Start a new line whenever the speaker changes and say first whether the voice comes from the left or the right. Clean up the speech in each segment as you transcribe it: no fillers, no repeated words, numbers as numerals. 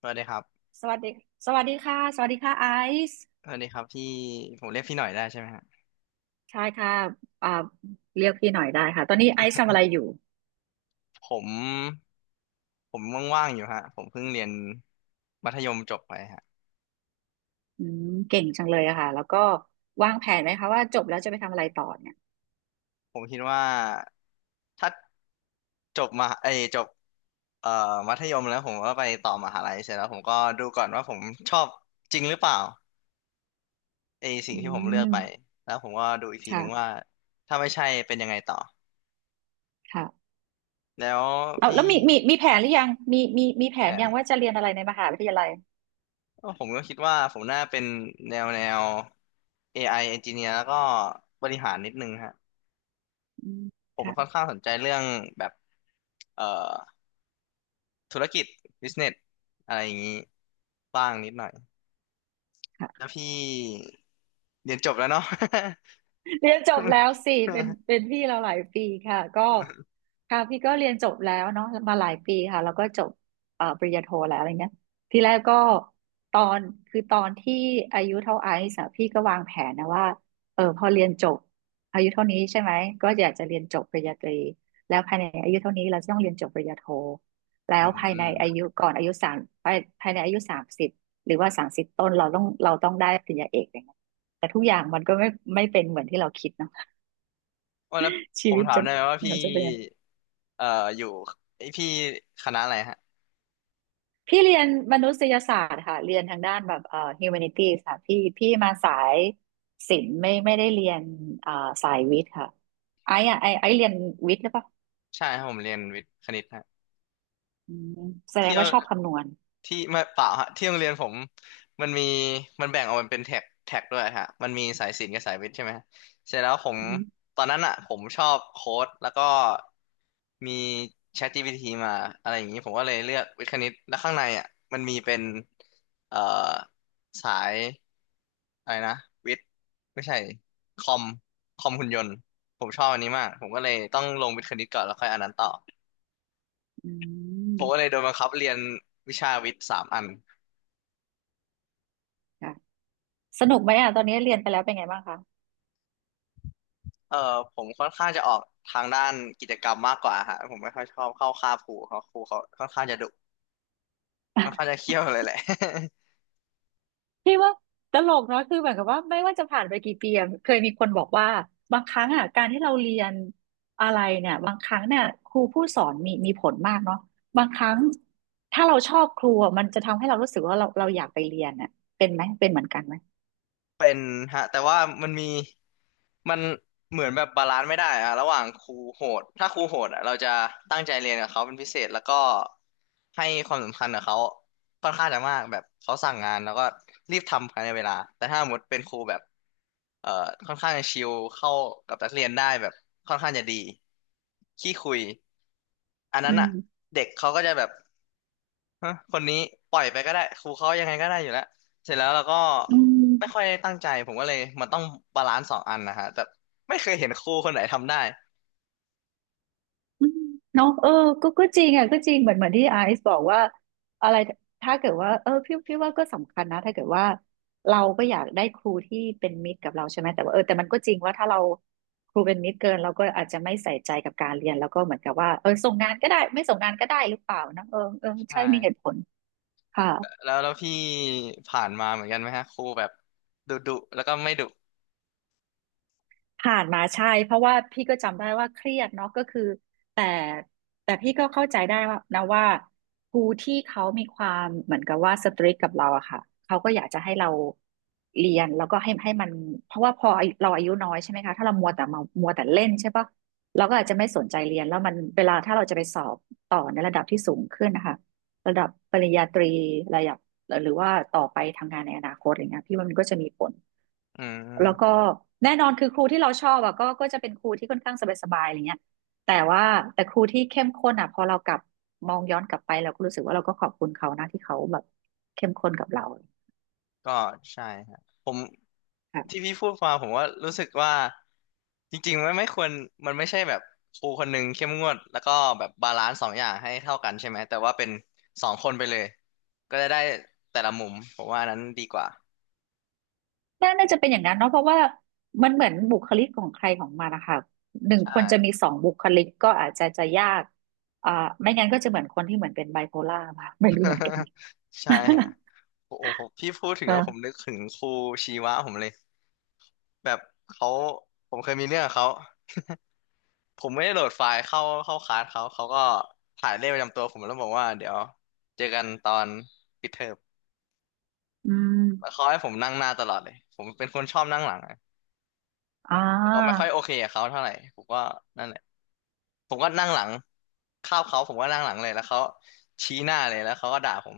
left: สวัสดีครับ
right: สวัสดีสวัสดีค่ะสวัสดีค่ะไอซ์
left: สวัสดีครับพี่ผมเรียกพี่หน่อยได้ใช่ไหมฮะ
right: ใช่ค่ะอ่าเรียกพี่หน่อยได้ค่ะตอนนี้ไอซ์ทำอะไรอยู่
left: ผมผมว่างๆอยู่ฮะผมเพิ่งเรียนมัธยมจบไปฮะ
right: เก่งจังเลยอะค่ะแล้วก็วางแผนไหมคะว่าจบแล้วจะไปทำอะไรต่อเนี่ย
left: ผมคิดว่าถ้าจบมาเอยจบเอ่อมัธยมแล้วผมก็ไปต่อมหาลัยเสร็จแล้วผมก็ดูก่อนว่าผมชอบจริงหรือเปล่าไอสิ่
right: อื
left: งที่ผมเลือ
right: ม
left: กไปแล้วผมก็ดูอีกทีนึงว่า
right: ค่ะ
left: ถ้าไม่ใช่เป็นยังไงต่อ
right: ค่ะ
left: แล้ว
right: เอา
left: พี่
right: แล้วมีแผ
left: ฮะ
right: นหรือยังมีแผ
left: แผ
right: น
left: น
right: ยังว่าจะเรียนอะไรในมหาวิทยาลัย
left: ก็ผมก็คิดว่าผมน่าเป็นแนว AI engineer แล้วก็บริหารนิดนึงฮะ
right: อืม
left: ผมค่อน
right: ค่ะ
left: ข้างสนใจเรื่องแบบเอ่อธุรกิจ business อะไรอย่างนี้บ้างนิดหน่อย
right: ค่ะ
left: แล้วพี่เรียนจบแล้วเนาะ
right: เรียนจบแล้วสิเป็นพี่เราหลายปีค่ะก็ค่ะพี่ก็เรียนจบแล้วเนาะมาหลายปีค่ะแล้วก็จบปริญญาโทแล้วอะไรเงี้ยทีแรกก็ตอนคือตอนที่อายุเท่าไอซ์อะพี่ก็วางแผนนะว่าเออพอเรียนจบอายุเท่านี้ใช่ไหมก็อยากจะเรียนจบปริญญาตรีแล้วภายในอายุเท่านี้เราจะต้องเรียนจบปริญญาโทแล้
left: อื
right: วภายใน
left: ม
right: อายุก่อนอายุสามภายในอายุสามสิบหรือว่าสามสิบต้นเราต้องได้ปริญญาเอกอย่างเงี้ย แต่ทุกอย่างมันก็ไม่เป็นเหมือนที่เราคิดเนาะ
left: โอ้แล้ว
right: ชี
left: ผม
right: วิต
left: ถาม
right: จะ
left: ได้ไหมว่าพี่
right: มันจะเป็นยังไง
left: เอ่ออยู่ไอยพี่คณะอะไรฮะ
right: พี่เรียนมนุษยศาสตร์ค่ะเรียนทางด้านแบบhumanities ค่ะพี่มาสายศิลป์ไม่ได้เรียนเอ่อสายวิทย์ค่ะไอ้อะไอ้ไอ้เรียนวิทย์หรือเปล่า
left: ใช่ครับผมเรียนวิทย์คณิตฮะ
right: อืมแสดง
left: เที่ยว
right: ว่าชอบคำนวณ
left: ที่ไม่เปล่าฮะที่โรงเรียนผมมันมีมันแบ่งออกเป็นแท็กแท็กด้วยฮะมันมีสายศิลป์กับสายวิทย์ใช่ไหมเสร็จแล้วผม
right: อือฮึ
left: ตอนนั้นอ่ะผมชอบโค้ดแล้วก็มี ChatGPT มาอะไรอย่างนี้ผมก็เลยเลือกวิทย์คณิตแล้วข้างในอ่ะมันมีเป็นเอ่อสายอะไรนะวิทย์ไม่ใช่คอมคอมหุ่นยนต์ผมชอบอันนี้มากผมก็เลยต้องลงวิทย์คณิตก่อนแล้วค่อยอันนั้นต่อ
right: อื
left: ผมก็เล
right: ม
left: ยโดนบังคับเรียนวิชาวิทย์สามอัน
right: ค่ะสนุกไหมอ่ะตอนนี้เรียนไปแล้วเป็นไงบ้างคะ
left: เออผมค่อนข้างจะออกทางด้านกิจกรรมมากกว่าฮะผมไม่ค่อยชอบเข้าค่าบครูเขาค่อนข้างจะดุค่อนข้างจะเขี่ยวเลยแหละ
right: พี่ว่าตลกเนาะคือเหมือนกับว่าไม่ว่าจะผ่านไปกี่ปีอะเคยมีคนบอกว่าบางครั้งอ่ะการที่เราเรียนอะไรเนี่ยบางครั้งเนี่ยครูผู้สอนมีผลมากเนาะบางครั้งถ้าเราชอบครูอะมันจะทำให้เรารู้สึกว่าเราอยากไปเรียนอ่ะเป็นเหมือนกันไหม
left: เป็นฮะแต่ว่ามันมีมันเหมือนแบบบาลานซ์ไม่ได้อะระหว่างครูโหดถ้าครูโหดอะเราจะตั้งใจเรียนกับเขาเป็นพิเศษแล้วก็ให้ความสำคัญกับเขาค่อนข้างจะมากแบบเขาสั่งงานแล้วก็รีบทำภายในเวลาแต่ถ้าสมมติเป็นครูแบบเอ่อค่อนข้างจะชิลเข้ากับนักเรียนได้แบบค่อนข้างจะดีขี้คุยอัน
right: อื
left: นั้นอะ
right: ม
left: เด็กเขาก็จะแบบฮะคนนี้ปล่อยไปก็ได้ครูเขายังไงก็ได้อยู่แล้วเสร็จแล้วเราก็
right: อืม
left: ไม่ค่อยได้ตั้งใจผมก็เลยมันต้องบาลานซ์สองอันนะฮะแต่ไม่เคยเห็นครูคนไหนทำได้
right: อืมเนาะเออก็จริงอ่ะก็จริงเหมือนที่ไอซ์บอกว่าอะไรถ้าเกิดว่าเออพี่ว่าก็สำคัญนะถ้าเกิดว่าเราก็อยากได้ครูที่เป็นมิตรกับเราใช่ไหมแต่ว่าเออแต่มันก็จริงว่าถ้าเราครูเป็นมิตรเกินเราก็อาจจะไม่ใส่ใจกับการเรียนแล้วก็เหมือนกับว่าเออส่งงานก็ได้ไม่ส่งงานก็ได้หรือเปล่านะเออเออ
left: ใช่
right: ใช่มีเหตุผลค่ะ
left: แล้วแล้วพี่ผ่านมาเหมือนกันไหมฮะครูแบบดุดุแล้วก็ไม่ดุ
right: ผ่านมาใช่เพราะว่าพี่ก็จำได้ว่าเครียดเนาะก็คือแต่แต่พี่ก็เข้าใจได้ว่านะว่าครูที่เขามีความเหมือนกับว่าสตริกกับเราอะค่ะเขาก็อยากจะให้เราเรียนแล้วก็ให้มันเพราะว่าพออายุเราอายุน้อยใช่ไหมคะถ้าเรามัวแต่เล่นใช่ปะเราก็อาจจะไม่สนใจเรียนแล้วมันเวลาถ้าเราจะไปสอบต่อในระดับที่สูงขึ้นนะคะระดับปริญญาตรีระดับหรือว่าต่อไปทำงานในอนาคตอะไรเงี้ยพี่ว่ามันก็จะมีผล
left: อื
right: แล้วก็
left: ม
right: แน่นอนคือครูที่เราชอบอะก็จะเป็นครูที่ค่อนข้างสบายๆอะไรเงี้ยแต่ว่าแต่ครูที่เข้มข้นอะพอเรากลับมองย้อนกลับไปเราก็รู้สึกว่าเราก็ขอบคุณเขานะที่เขาแบบเข้มข้นกับเรา
left: ก็ใช่ฮะผมที่
right: ค่ะ
left: พี่พูดมาผมว่ารู้สึกว่าจริงๆมันไม่ควรมันไม่ใช่แบบครูคนหนึ่งเข้มงวดแล้วก็แบบบาลานซ์สองอย่างให้เท่ากันใช่ไหมแต่ว่าเป็นสองคนไปเลยก็จะได้แต่ละมุมผมว่าอันนั้นดีกว่า
right: น่าจะเป็นอย่างนั้นเนาะเพราะว่ามันเหมือนบุคลิกของใครของมันนะคะหนึ่ง
left: ใช
right: คนจะมี
left: ่
right: สองบุคลิกก็อาจจะยากอ่าไม่งั้นก็จะเหมือนคนที่เหมือนเป็นไบโพล่ามาไม่รู้เหมือนกัน
left: ใช่ฮะโอ้โหผมพี่พูดถึ งแล้วผม
right: เออ
left: นึกถึงครูชีวะผมเลยแบบเขาผมเคยมีเรื่องกับเขาผมไม่ได้โหลดไฟล์เข้าคลาสเขาก็ถ่ายเลขประจำตัวผมแล้วบอกว่าเดี๋ยวเจอกันตอนปิดเทอม
right: อื
left: แล้ว
right: ม
left: เขาให้ผมนั่งหน้าตลอดเลยผมเป็นคนชอบนั่งหลังอะ
right: อ่
left: ผมก็ไม่ค่
right: า
left: อยโอเคกับเขาเท่าไหร่ผมก็นั่นแหละผมก็นั่งหลังคาบเขาผมก็นั่งหลังเลยแล้วเขาชี้หน้าเลยแล้วเขาก็ด่าผม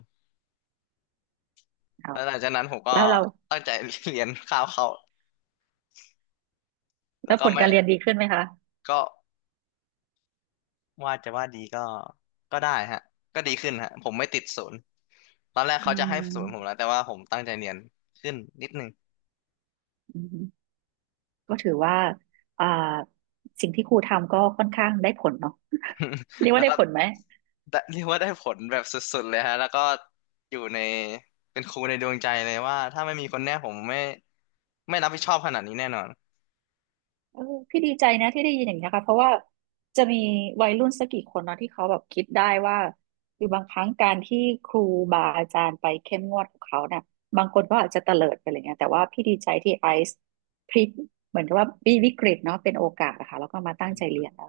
right: เอา
left: แล้วหลังจากนั้นผมก็
right: แล้วเรา
left: ตั้งใจเรียนคาบเขา
right: แล้
left: แล้ว
right: ว
left: ก็
right: ผล
left: ไม่
right: การเรียนดีขึ้นไหมคะ
left: ก็ ว่าจะว่าดีก็ก็ได้ฮะก็ดีขึ้นฮะผมไม่ติดศูนย์ตอนแรก
right: อื
left: เขาจะให้ศูนย์ผม
right: ม
left: แล้วแต่ว่าผมตั้งใจเรียนขึ้นนิดนึง
right: อืมก็ถือว่าอ่าสิ่งที่ครูทำก็ค่อนข้างได้ผลเนาะ เรีย ก
left: แล้
right: ว่า
left: ว
right: ได้
left: ก็
right: ผลไหม
left: ได้เรียกว่าได้ผลแบบสุดๆเลยฮะแล้วก็อยู่ในเป็นครูในดวงใจเลยว่าถ้าไม่มีคนเนี้ยผมไม่ไม่รับผิดชอบขนาดนี้แน่นอน
right: เออพี่ดีใจนะที่ได้ยินอย่างนี้ยค่ะเพราะว่าจะมีวัยรุ่นสักกี่คนเนาะที่เขาแบบคิดได้ว่าคือบางครั้งการที่ครูบาอาจารย์ไปเข้มงวดกับเขาเนี่ยบางคนก็อาจจะเตลิดไปอะไรเงี้ยแต่ว่าพี่ดีใจที่ไอซ์พลิกเหมือนกับว่าวิกฤตเนาะเป็นโอกาสนะคะแล้วก็มา
left: อื
right: ตั้งใจเรี
left: ม
right: ยนอ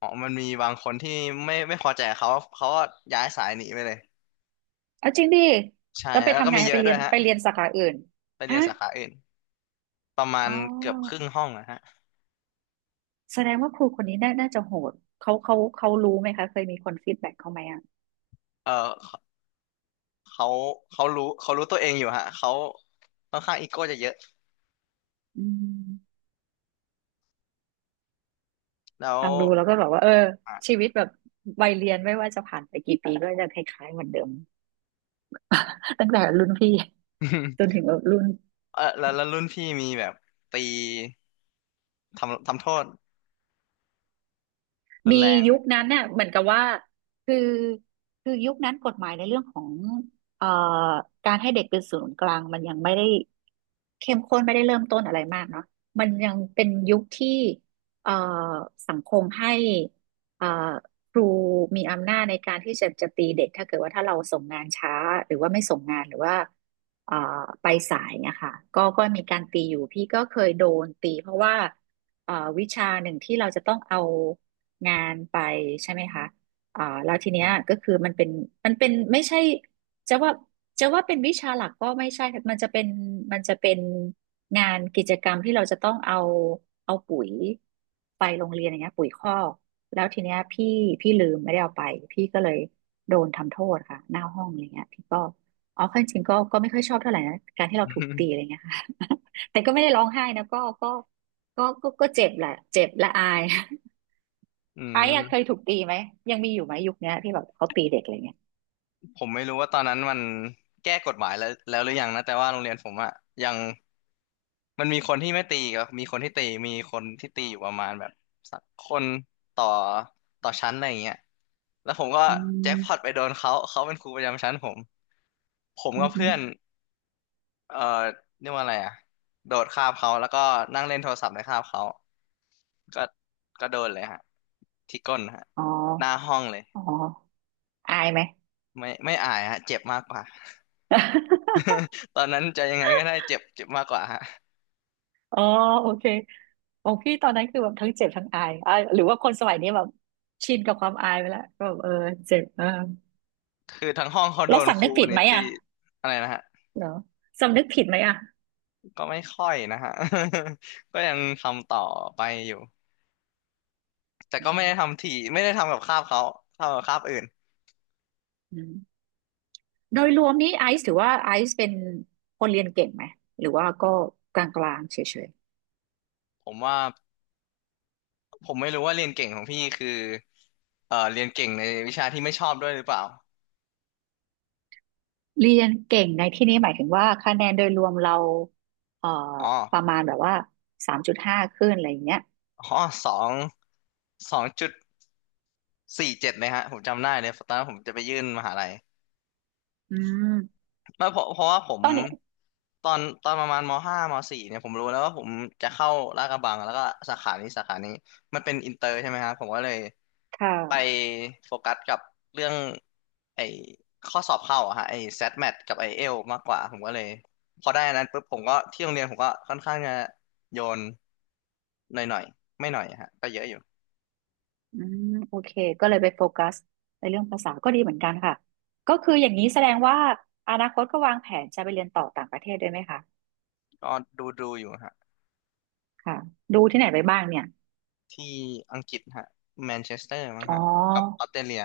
left: อ๋อมันมีบางคนที่ไม่พอใจเขาเขาก็ย้ายสายหนีไปเลย
right: เอาจริงดิ
left: ใช่
right: แล้วไป
left: แล้วก็
right: ทำไง
left: มีเย
right: ไป
left: อะ
right: เรี
left: ด้ว
right: ย
left: ย
right: น
left: ฮะ
right: ไปเรียนสาขาอื่น
left: ไปเรีย
right: ฮะ
left: นสาขาอื่นประมา
right: อ๋
left: ณ
right: อ
left: เกือบครึ่งห้องนะฮะ
right: แสดงว่าครูคนนี้น่าจะโหดเขารู้ไหมคะเคยมีคนฟีดแบ็กเขาไหมอ่ะ
left: เอ่อ เขาเขารู้ตัวเองอยู่ฮะเขาค่อนข้างอีโก้จะเยอะ
right: อืม
left: แล้ว
right: ฟังดูแล้วก็แบบว่าเออ
left: อ่ะ
right: ชีวิตแบบวัยเรียนไม่ว่าจะผ่านไปกี่ปีก็จะคล้ายๆเหมือนเดิม ตั้งแต่รุ่นพี่จน ถึงรุ่น
left: เออแล้วแล้วรุ่นพี่มีแบบตีทำโทษรุน
right: มี
left: แรง
right: ยุคนั้นเนี่ยเหมือนกับว่าคือคือยุคนั้นกฎหมายในเรื่องของเอ่อการให้เด็กเป็นศูนย์กลางมันยังไม่ได้เข้มข้นไม่ได้เริ่มต้นอะไรมากเนาะมันยังเป็นยุคที่เอ่อสังคมให้เอ่อครูมีอำนาจในการที่จะตีเด็กถ้าเกิดว่าถ้าเราส่งงานช้าหรือว่าไม่ส่งงานหรือว่าเอ่อไปสายเนี่ยค่ะก็มีการตีอยู่พี่ก็เคยโดนตีเพราะว่าเอ่อวิชาหนึ่งที่เราจะต้องเอา งานไปใช่ไหมคะแล้วทีเนี้ย
left: ฮะ
right: ก็คือมันเป็นไม่ใช่จะว่าจะว่าเป็นวิชาหลักก็ไม่ใช่ค่ะมันจะเป็นงานกิจกรรมที่เราจะต้องเอาเอาปุ๋ยไปโรงเรียนอย่างเงี้ยปุ๋ยคอกแล้วทีเนี้ยพี่ลืมไม่ได้เอาไปพี่ก็เลยโดนทำโทษค่ะหน้าห้องอะไรเงี้ยพี่ก็อ๋อข้จริงๆก็ไม่ค่อยชอบเท่าไหร่นะการที่เราถูกตีอะไร เงี้ยค่ะ แต่ก็ไม่ได้ร้องไห้นะก็เจ็บแหละเจ็บและอาย
left: อื
right: ไอ้
left: ม
right: อะเคยถูกตีไหมยังมีอยู่ไหมยุคเนี้ยที่แบบเขาตีเด็กอะไรเงี้ย
left: ผมไม่รู้ว่าตอนนั้นมันแก้กฎหมายแล้วหรือยังนะแต่ว่าโรงเรียนผมอะยังมันมีคนที่ไม่ตีก็มีคนที่ตีมีคนที่ตีอยู่ประมาณแบบสักคนต่อต่อชั้นอะไรอย่างเงี้ยแล้วผมก็
right: อื
left: แจ็คพอตไป
right: ม
left: โดนเขาเขาเป็นครูประจำชั้นผมผม
right: อื
left: กั
right: ม
left: บ
right: อห
left: เพื่อน
right: อ
left: เอ่อเรียกว่าอะไรอ่ะโดดคาบเขาแล้วก็นั่งเล่นโทรศัพท์ในคาบเขาก็ก็โดนเลยฮะที่ก้นฮะ
right: อ๋อ
left: หน้าห้องเลย
right: อ๋ออายไหม
left: ไม่อายฮะเจ็บมากกว่า ตอนนั้นจะยังไงก็ได้เจ็บเจ็บมากกว่าฮะ
right: อ๋อโอเคของพี่ตอนนั้นคือแบบทั้งเจ็บทั้งอายอ่ะหรือว่าคนสมัยนี้แบบชินกับความอายไปแล้วก็แบบเออเจ็บเออ
left: คือทั้งห้องเขาโด
right: แล้ว
left: นค
right: สำนึ
left: รู
right: ก
left: ค
right: ผิ
left: น
right: ด
left: นี้
right: ไหม
left: ตี
right: อ่ะ
left: อะไรนะฮะ
right: เหรอสำนึกผิดไหมอ่ะ
left: ก็ไม่ค่อยนะฮะ ก็ยังทำต่อไปอยู่แต่
right: อื
left: ก็ไม่ได้
right: ม
left: ทำถี่ไม่ได้ทำกับคาบเขาทำกับคาบอื่น
right: อืมโดยรวมนี้ไอซ์ถือว่าไอซ์เป็นคนเรียนเก่งไหมหรือว่าก็กลางๆเฉย
left: ผมว่าผมไม่รู้ว่าเรียนเก่งของพี่คือเรียนเก่งในวิชาที่ไม่ชอบด้วยหรือเปล่า
right: เรียนเก่งในที่นี้หมายถึงว่าคะแนนโดยรวมเราเอ่อ
left: อ๋อ
right: ประมาณแบบว่า3.5ขึ้นอะไรอย่างเงี้ย
left: อ๋อสองสองจุดสี่เจ็ดเลยฮะผมจำได้เลย ตอนนั้นผมจะไปยื่นมหาลัย
right: อืม
left: ไม่เพราะว่าผม
right: ตอนเนี้ย
left: ตอนประมาณมห้ามสี่เนี่ยผมรู้แล้วว่าผมจะเข้าลาดกระบังแล้วก็สาขานี้มันเป็นอินเตอร์ใช่ไหมครับ ผมก็เลย
right: ค
left: ไป
right: ่ะ
left: โฟกัสกับเรื่องไอ้ข้อสอบเข้าอะฮะไอ้ SAT MAT กับไอ้เอลมากกว่าผมก็เลยพอได้อันนั้นปุ๊บผมก็ที่โรงเรียนผมก็ค่อนข้างจะโยนหน่อยๆไม่หน่อยอะฮะก็เยอะอยู่
right: อืมโอเค ก็เลยไปโฟกัสในเรื่องภาษาก็ดีเหมือนกันค่ะ ก็คืออย่างนี้แสดงว่าอนาคตก็วางแผนจะไปเรียนต่อต่างประเทศด้วยไหมคะ
left: ก็ดูอยู่ฮะ
right: ค่ะ ดูที่ไหนไปบ้างเนี่ย
left: ที่อังกฤษฮะแมนเชสเตอร์มั้ง
right: อ๋อ
left: ฮะกับออสเตรเลีย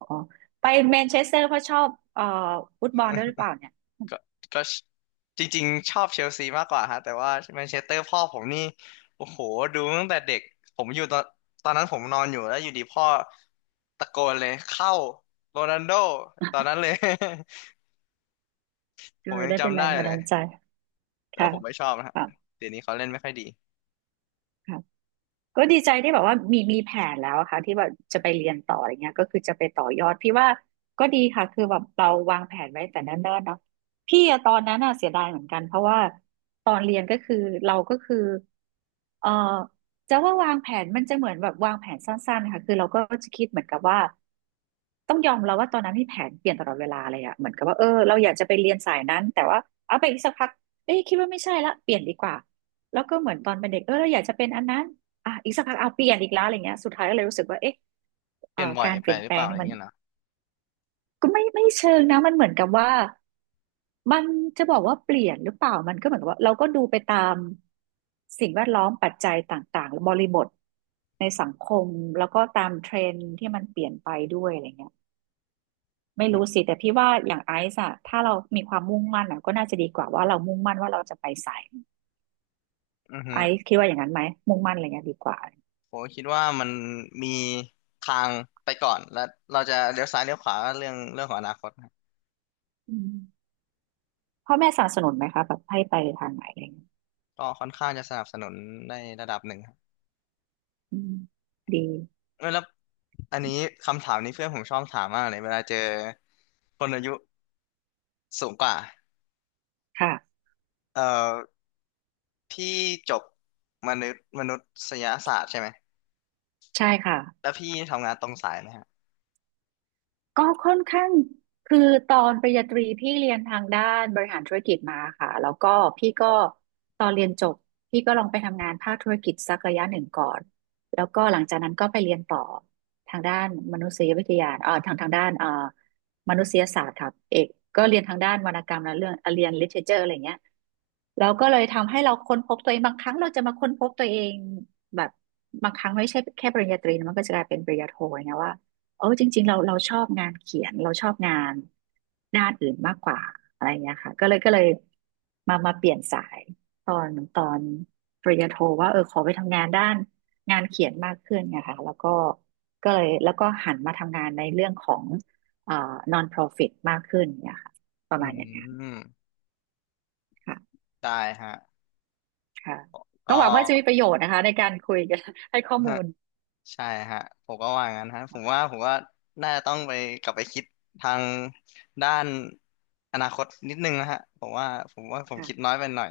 right: อ๋อไปแมนเชสเตอร์เพราะชอบฟุตบอลด้วยหรือเปล่าเนี่ย
left: ก็ก็จริงๆชอบเชลซีมากกว่าฮะแต่ว่าแมนเชสเตอร์พ่อผมนี่โอ้โหดูตั้งแต่เด็กผมอยู่ตอนนั้นผมนอนอยู่แล้วอยู่ดีพ่อตะโกนเลยเข้าโรนัลโดตอนนั้นเลย ผ
right: ก็
left: ม
right: เลย
left: ยัง
right: ได้เป็น
left: จำ
right: แร
left: ได้
right: งบัน
left: เล
right: ดา
left: ย
right: ลใจ
left: แต่
right: ค่ะ
left: ว่าผมไม่ชอบนะฮะ
right: ค่ะ
left: เดี๋ยวนี้เขาเล่นไม่ค่อยดี
right: ค่ะ ก็ดีใจที่แบบว่ามีแผนแล้วอะค่ะที่ว่าจะไปเรียนต่ออะไรเงี้ยก็คือจะไปต่อยอดพี่ว่าก็ดีค่ะคือแบบเราวางแผนไว้แต่เนิ่นๆเนาะพี่อะตอนนั้นอะเสียดายเหมือนกันเพราะว่าตอนเรียนก็คือเราก็คือเอ่อจะว่าวางแผนมันจะเหมือนแบบวางแผนสั้นๆค่ะคือเราก็จะคิดเหมือนกับว่าต้องยอมเราว่าตอนนั้นที่แผนเปลี่ยนตลอดเวลาเลยอะเหมือนกับว่าเออเราอยากจะไปเรียนสายนั้นแต่ว่าเอาไปอีกสักพักเอ้ยคิดว่าไม่ใช่ละเปลี่ยนดีกว่าแล้วก็เหมือนตอนเป็นเด็กเออเราอยากจะเป็นอันนั้น อ่ะอีกสักพักเอาเปลี่ยนอีกแล้วอะไรเงี้ยสุดท้ายก็เลยรู้สึกว่าเอ๊ะ
left: เปลี่ยนบ่อย
right: การเป
left: ไป
right: ลี่ยน
left: หรื
right: แป
left: อ
right: ล
left: เป
right: ง
left: ล่าอะ
right: เนี่
left: ไร
right: ยมัน
left: เงี้ยนะ
right: ก็ไม่เชิงนะมันเหมือนกับว่ามันจะบอกว่าเปลี่ยนหรือเปล่ามันก็เหมือนกับว่าเราก็ดูไปตามสิ่งแวดล้อมปัจจัยต่างๆบริบทในสังคมแล้วก็ตามเทรนด์ที่มันเปลี่ยนไปด้วยอะไรเงี้ยไม่รู้สิแต่พี่ว่าอย่างไอซ์อะถ้าเรามีความมุ่งมั่นอะก็น่าจะดีกว่าว่าเรามุ่งมั่นว่าเราจะไปสาย
left: อือฮึ
right: ไอซ์คิดว่าอย่างนั้นไหมมุ่งมั่นอะไรเงี้ยดีกว่า
left: ผมคิดว่ามันมีทางไปก่อนและเราจะเลี้ยวซ้ายเลี้ยวขวาก็เรื่องของอนาคตครับ
right: อืม พ่อแม่สนับสนุนไหมคะแบบให้ไปทางไหนอะไรเงี้ย
left: ก็ค่อนข้างจะสนับสนุนในระดับหนึ่งครับ
right: อืมดี
left: เออแล้วอันนี้คำถามนี้เพื่อนผมชอบถามมากเลยเวลาเจอคนอายุสูงกว่า
right: ค่ะ
left: เอ่อพี่จบมนุษยศาสตร์ใช่ไหม
right: ใช่ค่ะ
left: แล้วพี่ทำงานตรงสายไหมฮะ
right: ก็ค่อนข้างคือตอนปริญญาตรีพี่เรียนทางด้านบริหารธุรกิจมาค่ะแล้วก็พี่ก็ตอนเรียนจบพี่ก็ลองไปทำงานภาคธุรกิจสักระยะหนึ่งก่อนแล้วก็หลังจากนั้นก็ไปเรียนต่อทางด้านมนุษยวิทยาทางด้านมนุษยศาสตร์ครับเอกก็เรียนทางด้านวรรณกรรมและเรื่องเรียน literature อะไรเงี้ยเราก็เลยทำให้เราค้นพบตัวเองบางครั้งเราจะมาค้นพบตัวเองแบบบางครั้งไม่ใช่แค่ปริญญาตรีนะมันก็จะกลายเป็นปริญญาโทอย่างเงี้ยว่า เออจริงๆเราชอบงานเขียนเราชอบงานด้านอื่นมากกว่าอะไรเงี้ยค่ะก็เลยมาเปลี่ยนสายตอนปริญญาโทว่าเออขอไปทำงานด้านงานเขียนมากขึ้นไงค่ะแล้วก็ก็เลยแล้วก็หันมาทำงานในเรื่องของเอ่อ non-profit มากขึ้นเนี่ยค่ะประ
left: อื
right: มาณอย่างนั้น
left: ม
right: ค่ะ
left: ได้ฮะ
right: ค่ะก็
left: ก็
right: หวังว่าจะมีประโยชน์นะคะในการคุยกันให้ข้อมู ล
left: ใช่ฮะผมก็ว่างั้นฮะผมว่าน่าจะต้องไปกลับไปคิดทางด้านอนาคตนิดนึงนะฮะผมว่าผมคิดน้
right: ค่ะ
left: อยไปหน่อย